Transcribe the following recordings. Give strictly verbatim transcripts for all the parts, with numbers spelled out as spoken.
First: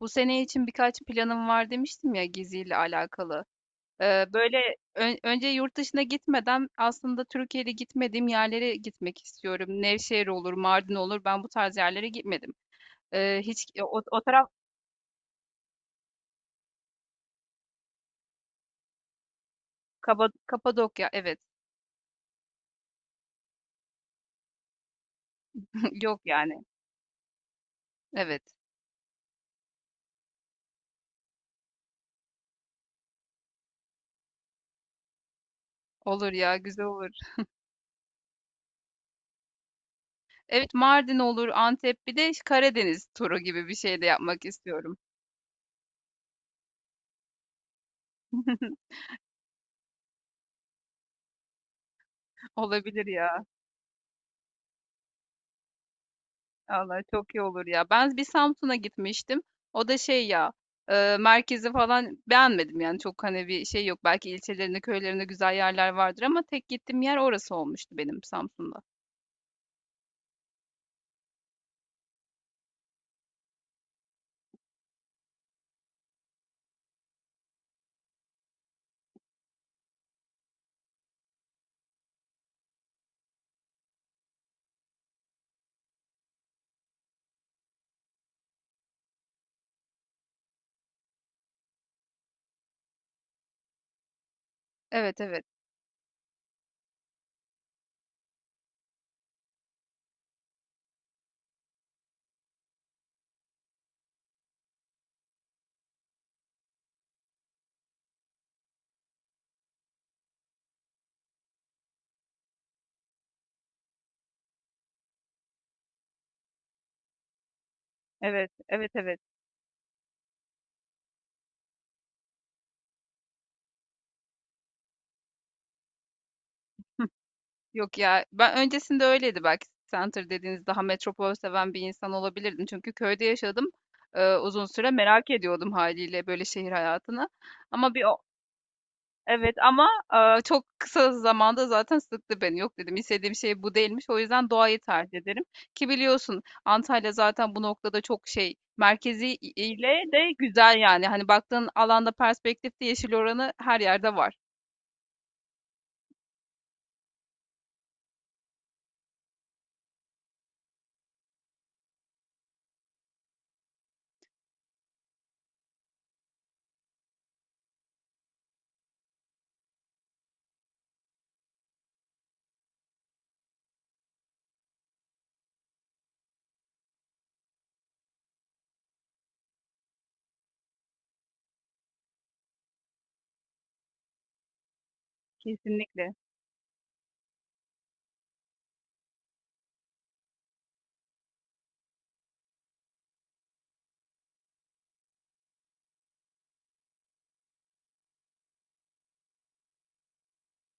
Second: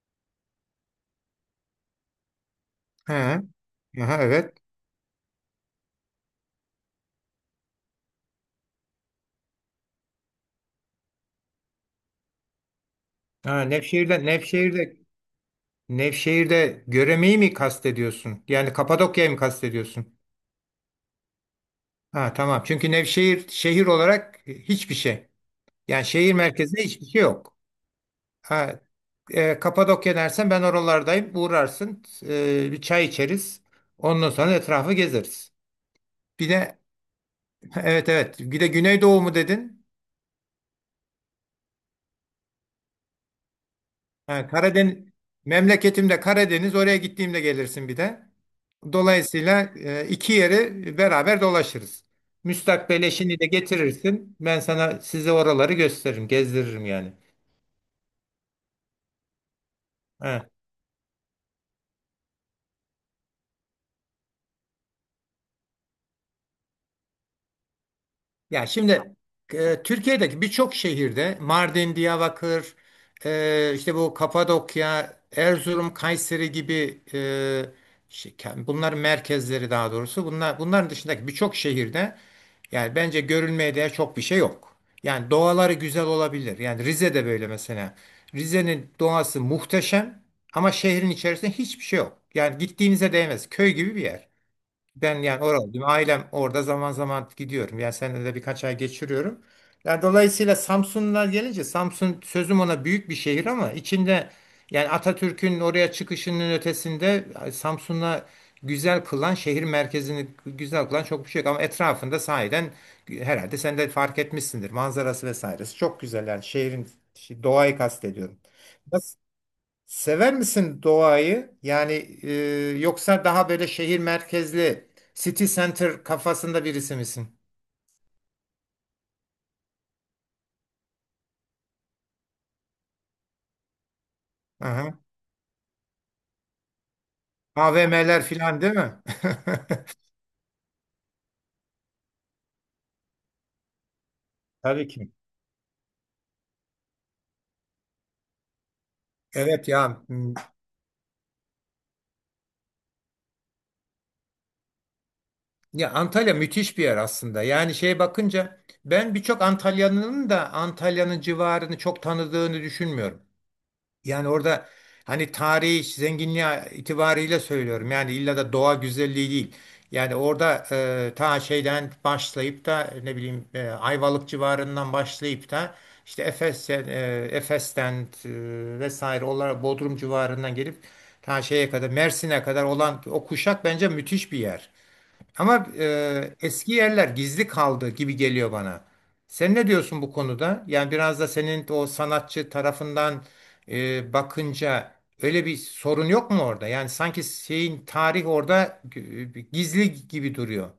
Bu sene için birkaç planım var demiştim ya geziyle He. alakalı. Aha, Eee, evet. böyle ön- önce yurt dışına gitmeden aslında Türkiye'de gitmediğim yerlere gitmek istiyorum. Nevşehir olur, Mardin olur. Ben bu tarz yerlere gitmedim. Eee, Ha, hiç e, o, o Nevşehir'de taraf. Nevşehir'de Nevşehir'de Göreme'yi mi kastediyorsun? Yani Kapadokya'yı mı kastediyorsun? Kaba- Kapadokya, evet. Ha, tamam. Çünkü Nevşehir şehir olarak hiçbir şey. Yani Yok şehir yani. merkezinde hiçbir şey yok. Evet. Ha, e, Kapadokya dersen ben oralardayım. Uğrarsın. e, bir çay içeriz. Ondan sonra etrafı gezeriz. Olur Bir ya, de güzel olur. evet evet. Bir de Güneydoğu mu dedin? Evet, Mardin olur, Antep, bir de Karadeniz turu gibi bir şey de yapmak Ha, Karadeniz istiyorum. memleketimde Karadeniz. Oraya gittiğimde gelirsin bir de. Dolayısıyla e, iki yeri beraber dolaşırız. Müstakbel Olabilir eşini ya. de getirirsin. Ben sana size oraları gösteririm, gezdiririm Vallahi yani. çok iyi olur ya. Ben bir Samsun'a gitmiştim. O da şey He. ya, e, merkezi falan beğenmedim yani, çok hani bir şey yok. Belki ilçelerinde, köylerinde güzel yerler vardır ama tek gittiğim yer orası olmuştu benim Ya Samsun'da. şimdi e, Türkiye'deki birçok şehirde Mardin, Diyarbakır, e, işte bu Kapadokya, Erzurum, Kayseri gibi e, şey, bunların merkezleri daha doğrusu bunlar bunların dışındaki birçok şehirde yani bence görülmeye değer çok bir şey yok. Yani doğaları güzel olabilir. Yani Rize'de böyle mesela. Rize'nin doğası muhteşem ama şehrin içerisinde hiçbir şey yok. Yani gittiğinize değmez. Köy gibi bir yer. Ben Evet, evet. yani oralıyım. Ailem orada zaman zaman gidiyorum. Yani senede de birkaç ay geçiriyorum. Yani dolayısıyla Samsunlar gelince Samsun sözüm ona büyük bir şehir ama içinde yani Atatürk'ün oraya çıkışının ötesinde Samsun'a güzel kılan şehir merkezini güzel kılan çok bir şey yok. Ama etrafında sahiden herhalde sen de fark etmişsindir. Manzarası vesairesi çok güzel yani şehrin şey, doğayı kastediyorum. Evet, evet, evet. Sever misin doğayı? Yani e, yoksa daha böyle şehir merkezli city center kafasında birisi misin? Yok ya, ben öncesinde öyleydi, belki center dediğiniz, daha metropol seven bir insan olabilirdim. Çünkü köyde yaşadım, e, uzun süre Aha. merak ediyordum haliyle böyle şehir hayatını. Ama bir o- A V M'ler filan değil mi? Evet, ama eee, çok kısa zamanda zaten sıktı beni. Yok dedim, istediğim şey bu değilmiş. O yüzden doğayı Tabii ki. tercih ederim. Ki biliyorsun, Antalya zaten bu noktada çok şey, merkezi Evet ile ya. de m- güzel yani. Hani baktığın alanda, perspektifte yeşil oranı her yerde var. Ya Antalya müthiş bir yer aslında. Yani şeye bakınca ben birçok Antalyalı'nın da Antalya'nın civarını çok tanıdığını düşünmüyorum. Yani orada hani tarihi zenginliği itibariyle söylüyorum. Yani illa da doğa güzelliği değil. Yani orada e, ta şeyden başlayıp da ne bileyim e, Ayvalık civarından başlayıp da işte Efes, e, Efes'ten e, vesaire olarak Bodrum civarından gelip ta şeye kadar Mersin'e kadar olan o kuşak bence müthiş bir yer. Ama Kesinlikle. e, eski yerler gizli kaldı gibi geliyor bana. Sen ne diyorsun bu konuda? Yani biraz da senin o sanatçı tarafından e, bakınca öyle bir sorun yok mu orada? Yani sanki şeyin tarih orada e, gizli gibi duruyor.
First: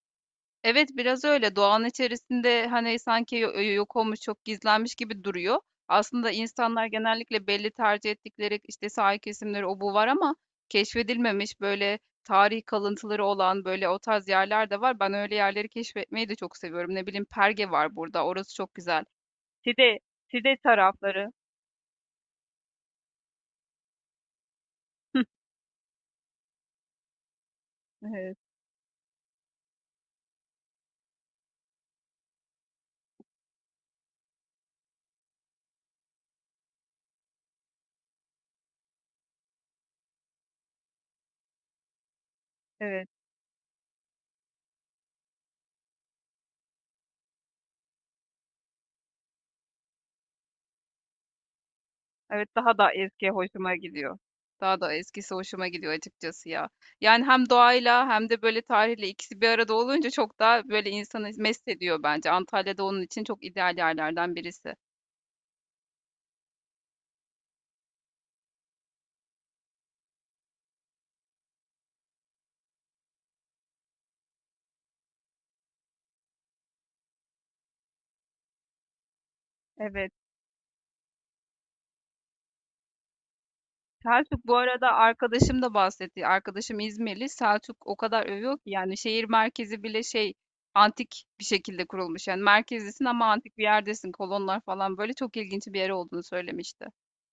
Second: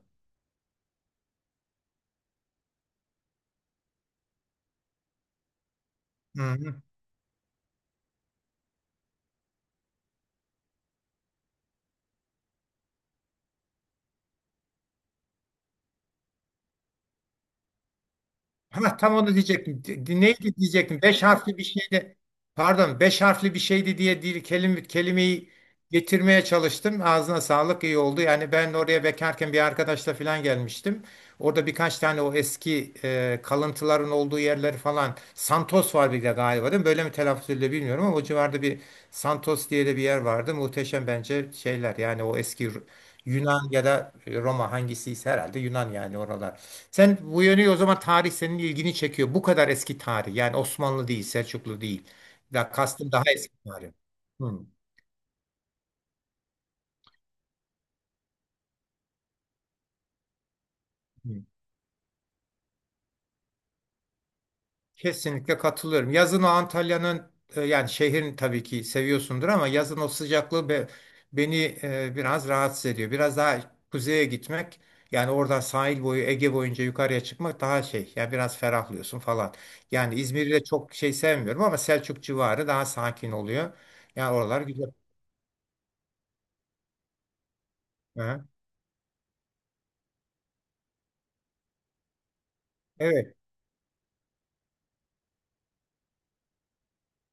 Evet, biraz öyle. Doğanın içerisinde, hani, sanki yo yok olmuş, çok gizlenmiş gibi duruyor. Aslında Hı hı. insanlar genellikle belli tercih ettikleri, işte, sahil kesimleri o bu var ama keşfedilmemiş, böyle, tarih kalıntıları olan, böyle, o tarz yerler de var. Ben öyle yerleri keşfetmeyi de çok seviyorum. Ne bileyim, Perge var burada, orası çok Ha, güzel. tam onu diyecektim. Çide, Di- Çide Neydi diyecektim? Beş tarafları. harfli bir şeydi. Pardon, beş harfli bir şeydi diye değil, kelime, kelimeyi getirmeye çalıştım. Ağzına sağlık iyi oldu. Evet, Yani ben oraya bekarken bir arkadaşla falan gelmiştim. Orada birkaç tane o eski e, kalıntıların olduğu yerleri falan. Santos var bir de galiba değil mi? Böyle mi telaffuz ediliyor bilmiyorum ama o civarda bir Santos diye de bir yer vardı. Muhteşem bence şeyler. Yani o eski Ru- evet. Yunan ya da Roma hangisiyse herhalde Yunan yani oralar. Sen bu yönü o zaman tarih senin ilgini çekiyor. Bu kadar eski tarih. Yani Osmanlı değil, Selçuklu değil. Evet, Ya daha da kastım daha eski eski hoşuma tarih. gidiyor. Hı, Daha da eskisi hoşuma gidiyor açıkçası ya. Yani hem doğayla hem de böyle tarihle ikisi bir arada olunca çok daha böyle insanı hı. mest ediyor bence. Antalya'da onun için çok ideal yerlerden birisi. Kesinlikle katılıyorum. Yazın o Antalya'nın e, yani şehrin tabii ki seviyorsundur ama yazın o sıcaklığı be- beni e, biraz rahatsız ediyor. Biraz daha kuzeye gitmek yani oradan sahil boyu Ege boyunca yukarıya çıkmak daha şey. Yani biraz ferahlıyorsun falan. Evet. Yani İzmir'i de çok şey sevmiyorum ama Selçuk civarı daha sakin oluyor. Yani Selçuk bu oralar güzel. arada, arkadaşım da bahsetti. Arkadaşım İzmirli. Selçuk o kadar Hı. övüyor ki, yani şehir merkezi bile şey, antik bir şekilde kurulmuş. Yani merkezdesin ama Evet. antik bir yerdesin. Kolonlar falan, böyle çok ilginç bir yer olduğunu söylemişti.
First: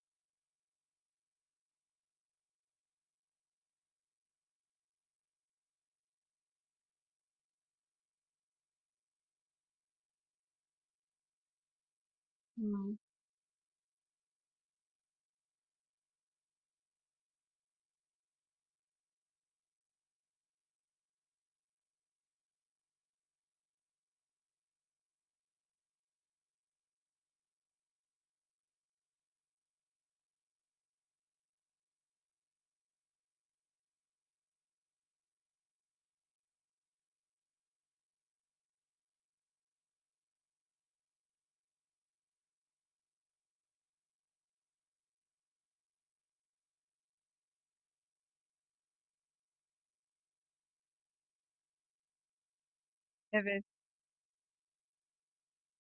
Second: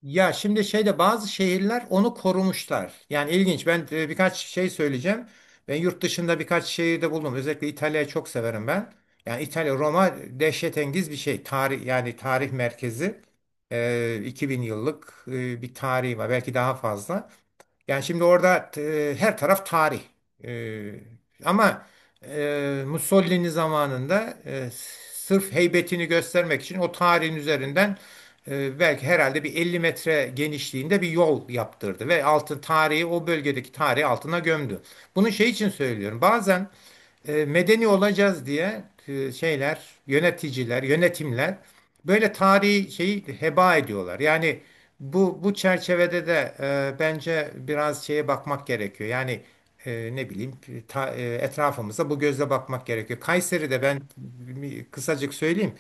Ya şimdi şeyde bazı şehirler onu korumuşlar. Yani ilginç. Ben e, birkaç şey söyleyeceğim. Ben yurt dışında birkaç şehirde bulundum. Özellikle İtalya'yı çok severim ben. Yani İtalya, Roma dehşetengiz bir şey. Tarih yani tarih Hmm, merkezi. E, iki bin yıllık e, bir tarihi var. Belki daha fazla. Yani şimdi orada e, her taraf tarih. E, ama e, Mussolini zamanında e, sırf heybetini göstermek için o tarihin üzerinden e, belki herhalde bir elli metre genişliğinde bir yol yaptırdı ve altın tarihi o bölgedeki tarihi altına gömdü. Bunu şey için söylüyorum. Bazen e, medeni olacağız diye e, şeyler, yöneticiler, yönetimler böyle tarihi şeyi heba ediyorlar. Yani bu bu çerçevede de e, bence biraz şeye bakmak gerekiyor. Yani e, ne bileyim ta- e, etrafımıza bu gözle bakmak gerekiyor. evet. Kayseri'de ben bir- kısacık söyleyeyim.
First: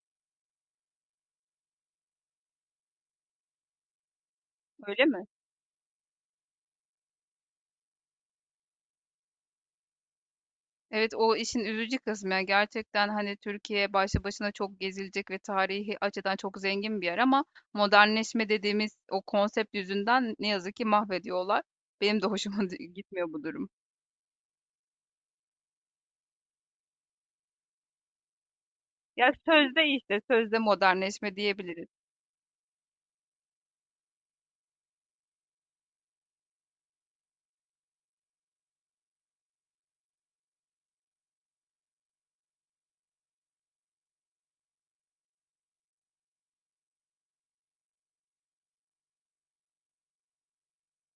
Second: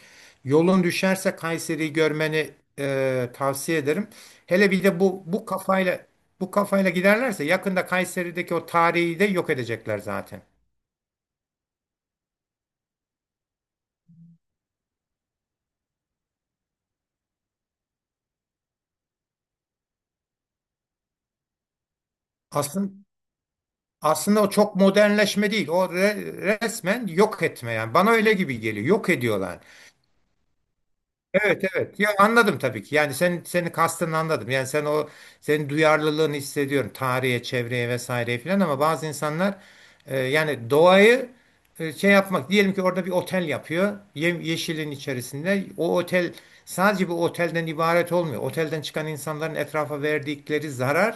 Yolun düşerse Kayseri'yi görmeni e, tavsiye ederim. Hele bir de Öyle bu mi? bu kafayla bu kafayla giderlerse yakında Kayseri'deki o tarihi de yok edecekler zaten. Evet, o işin üzücü kısmı ya, gerçekten hani Türkiye başlı başına çok gezilecek ve tarihi açıdan çok zengin bir yer ama modernleşme dediğimiz o konsept yüzünden ne yazık ki mahvediyorlar. Benim de hoşuma Aslında gitmiyor bu durum. Aslında o çok modernleşme değil. O re- resmen yok etme yani. Bana öyle gibi geliyor. Yok Ya ediyorlar. sözde, işte sözde modernleşme Evet, diyebiliriz. evet. Ya anladım tabii ki. Yani sen seni kastını anladım. Yani sen o senin duyarlılığını hissediyorum. Tarihe, çevreye vesaireye filan ama bazı insanlar e, yani doğayı e, şey yapmak diyelim ki orada bir otel yapıyor. Ye- yeşilin içerisinde. O otel sadece bu otelden ibaret olmuyor. Otelden çıkan insanların etrafa verdikleri zararı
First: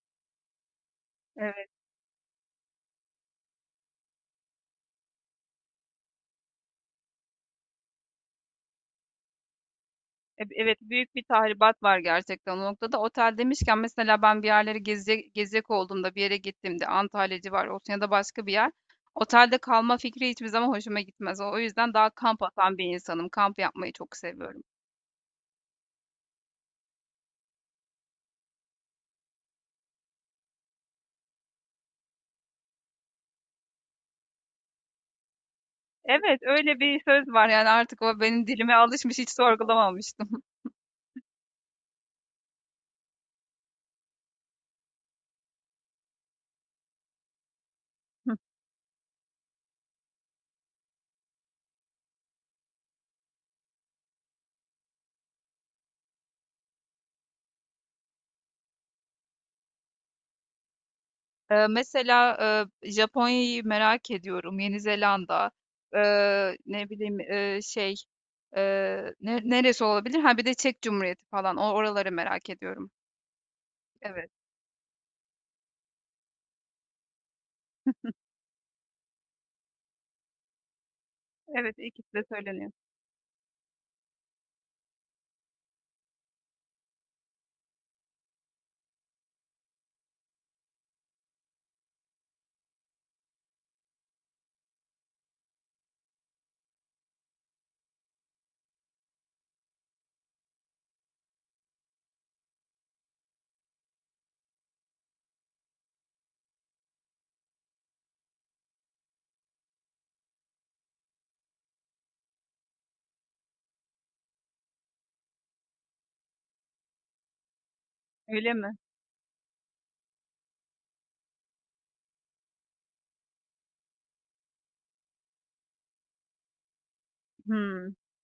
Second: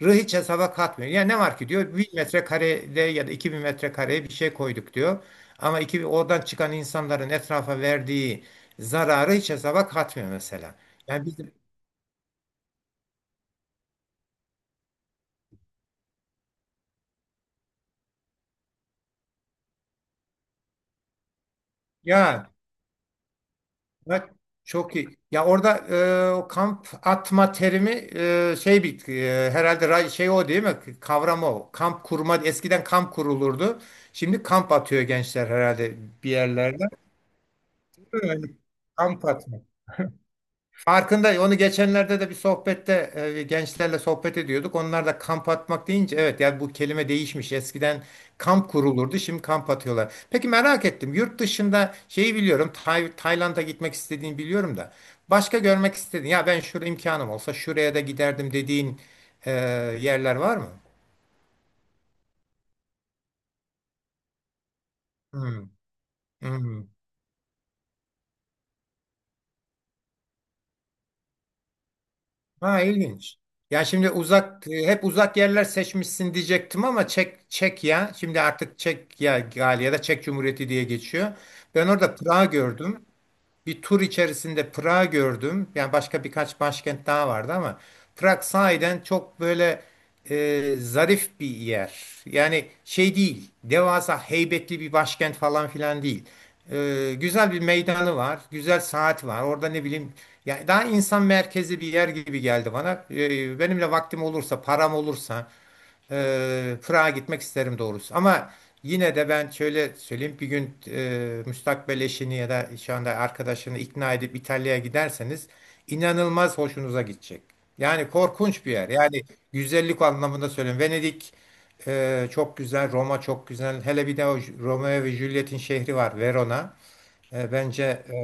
hiç hesaba katmıyor. Yani ne var Evet. ki diyor bin metrekarede ya da iki bin metrekareye bir şey koyduk diyor. Ama iki, oradan çıkan insanların etrafa verdiği zararı hiç hesaba katmıyor E- mesela. Evet, büyük bir Yani bizim tahribat var gerçekten o noktada. Otel demişken, mesela ben bir yerleri gezecek, gezecek olduğumda, bir yere gittiğimde, Antalya civarı olsun ya da başka bir yer. Otelde kalma fikri hiçbir zaman hoşuma gitmez. O yüzden daha kamp ya atan bir insanım. Kamp yapmayı çok bak seviyorum. çok iyi. Ya orada e, o kamp atma terimi e, şey bir e, herhalde ra- şey o değil mi? Kavram o. Kamp kurma eskiden kamp kurulurdu. Şimdi kamp atıyor gençler herhalde bir Evet, öyle yerlerde. bir söz var yani, artık o benim Öyle. dilime alışmış, Kamp hiç atma. sorgulamamıştım. Farkında onu geçenlerde de bir sohbette e, gençlerle sohbet ediyorduk. Onlar da kamp atmak deyince evet yani bu kelime değişmiş. Eskiden kamp kurulurdu şimdi kamp atıyorlar. Peki merak ettim yurt dışında şeyi biliyorum Tay- Tayland'a gitmek istediğini biliyorum da başka görmek istediğin ya ben şurada imkanım olsa şuraya da giderdim dediğin e, yerler var mı? Ee, mesela e, Japonya'yı merak ediyorum. Yeni Zelanda. Hmm. Ee, hmm. ne bileyim, e, şey, e, ne- neresi olabilir? Ha, bir de Çek Cumhuriyeti falan. O oraları merak Ha, ediyorum. ilginç. Ya şimdi Evet. uzak e, hep uzak yerler seçmişsin diyecektim ama Çek, Çek ya. şimdi artık Çekya ya ya da Çek Cumhuriyeti diye geçiyor. Evet, Ben ikisi orada de Prag'ı söyleniyor. gördüm bir tur içerisinde Prag'ı gördüm. Yani başka birkaç başkent daha vardı ama Prag sahiden çok böyle e, zarif bir yer. Yani şey değil, devasa heybetli bir başkent falan filan değil. E, güzel bir meydanı var, güzel saat var. Orada ne bileyim, yani daha insan merkezi bir yer gibi geldi bana. E, benimle vaktim olursa, param olursa. Eee Prag'a gitmek isterim doğrusu. Ama yine de ben şöyle söyleyeyim. Bir gün eee müstakbel eşini ya da şu anda arkadaşını ikna edip İtalya'ya giderseniz inanılmaz hoşunuza gidecek. Yani Öyle korkunç bir mi? yer. Yani güzellik anlamında söylüyorum. Venedik eee, çok güzel, Roma çok güzel. Hele bir de o Ju- Romeo ve Juliet'in şehri var, Verona. E, Bence Hmm. e,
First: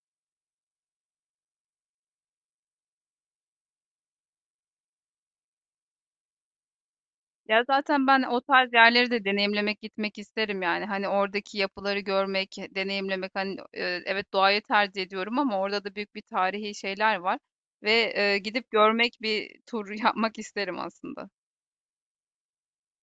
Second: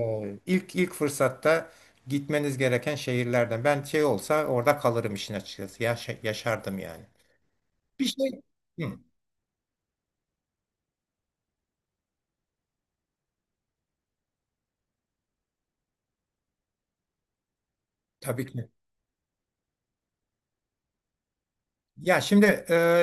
ilk ilk fırsatta gitmeniz gereken şehirlerden. Ben şey olsa orada kalırım işin açıkçası. Yaşa- yaşardım yani. Ya Bir zaten ben o şey tarz Hı, yerleri de deneyimlemek, gitmek isterim yani. Hani oradaki yapıları görmek, deneyimlemek. Hani, e, evet doğayı tercih ediyorum ama orada da büyük bir tarihi şeyler var. Ve e, tabii ki. gidip görmek, bir tur yapmak isterim aslında. Ya şimdi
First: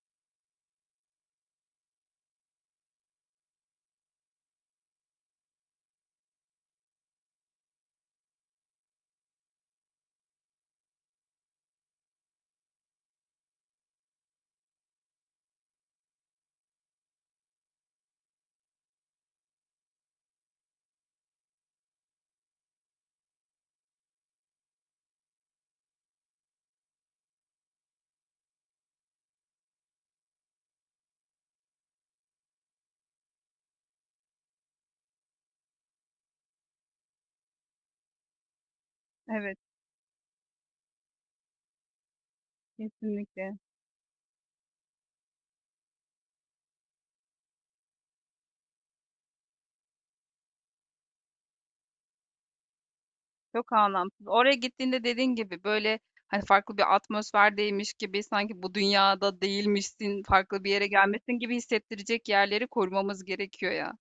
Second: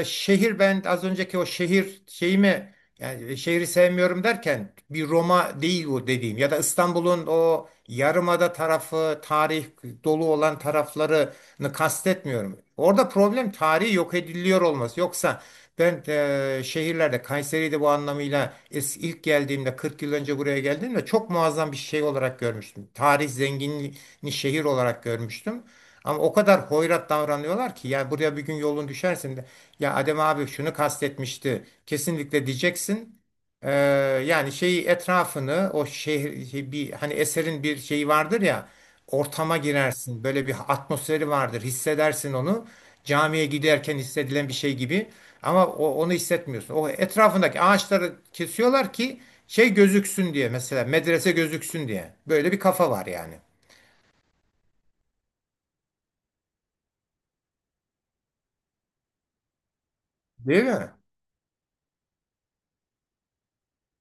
e, şehir ben az önceki o şehir şeyimi yani şehri sevmiyorum derken bir Roma değil bu dediğim ya da İstanbul'un o yarımada tarafı tarih dolu olan taraflarını kastetmiyorum. Orada problem tarihi yok ediliyor olması. Yoksa ben e, şehirlerde Kayseri'de bu anlamıyla es- ilk geldiğimde kırk yıl önce buraya geldiğimde çok muazzam bir şey olarak görmüştüm. Tarih zenginliğini şehir olarak görmüştüm. Ama o kadar hoyrat davranıyorlar ki ya buraya bir gün yolun düşersin de ya Adem abi şunu kastetmişti kesinlikle diyeceksin. Ee, Yani şeyi etrafını o şehir şey bir hani eserin bir şeyi vardır ya Evet. ortama girersin böyle bir atmosferi vardır hissedersin onu camiye Kesinlikle. giderken hissedilen bir şey gibi ama o, onu hissetmiyorsun. O etrafındaki ağaçları kesiyorlar ki şey gözüksün diye mesela medrese gözüksün diye böyle bir kafa var yani Çok anlamsız. Oraya gittiğinde, dediğin gibi böyle hani farklı bir atmosferdeymiş gibi, sanki bu dünyada değilmişsin, farklı değil bir yere mi? gelmesin gibi hissettirecek yerleri korumamız gerekiyor ya.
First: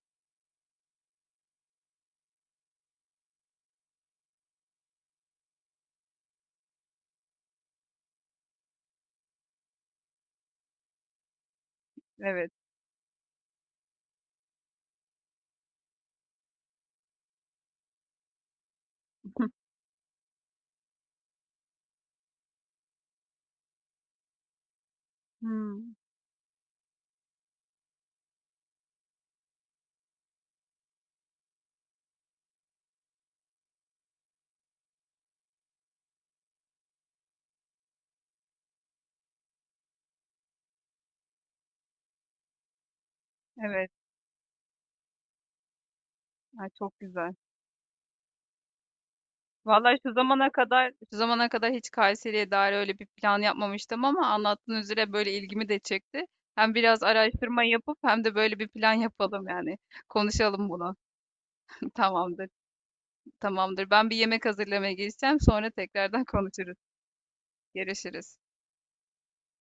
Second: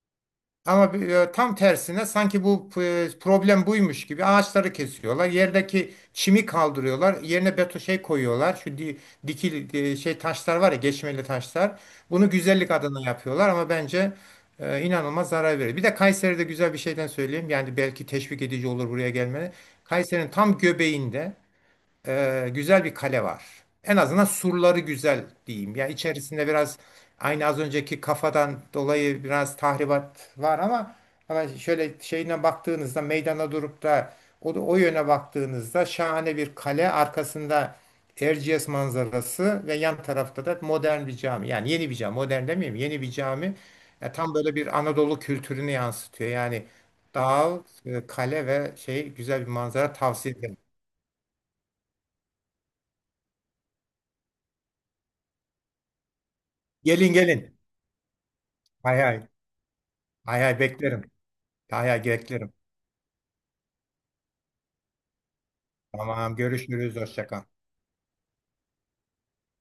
Ama bir- e, tam tersine sanki bu e, problem buymuş gibi ağaçları kesiyorlar. Yerdeki çimi kaldırıyorlar. Yerine beton şey koyuyorlar. Şu di- dikil e, şey taşlar var ya geçmeli taşlar. Bunu Evet. güzellik adına yapıyorlar ama bence e, inanılmaz zarar veriyor. Bir de Kayseri'de güzel bir şeyden söyleyeyim. Yani belki teşvik edici olur buraya gelmeni. Kayseri'nin tam göbeğinde e, güzel bir kale var. En azından surları güzel diyeyim. Ya Hmm, içerisinde biraz aynı az önceki kafadan dolayı biraz tahribat var ama ama şöyle şeyine baktığınızda meydana durup da o, o yöne baktığınızda şahane bir kale arkasında Erciyes manzarası ve yan tarafta da modern bir cami. Yani yeni bir cami, modern demeyeyim, yeni bir cami. evet. Ya tam böyle bir Anadolu kültürünü yansıtıyor. Yani Ay, çok güzel. dağ, e, kale ve şey güzel bir manzara Vallahi şu tavsiye zamana ederim. kadar şu zamana kadar hiç Kayseri'ye dair öyle bir plan yapmamıştım ama anlattığın üzere böyle ilgimi de çekti. Hem biraz Gelin gelin. araştırma yapıp hem de böyle bir plan Hay hay. yapalım yani. Hay hay Konuşalım bunu. beklerim. Hay hay Tamamdır. beklerim. Tamamdır. Ben bir yemek hazırlamaya geçeceğim. Sonra tekrardan Tamam, konuşuruz. görüşürüz. Hoşça kal. Görüşürüz.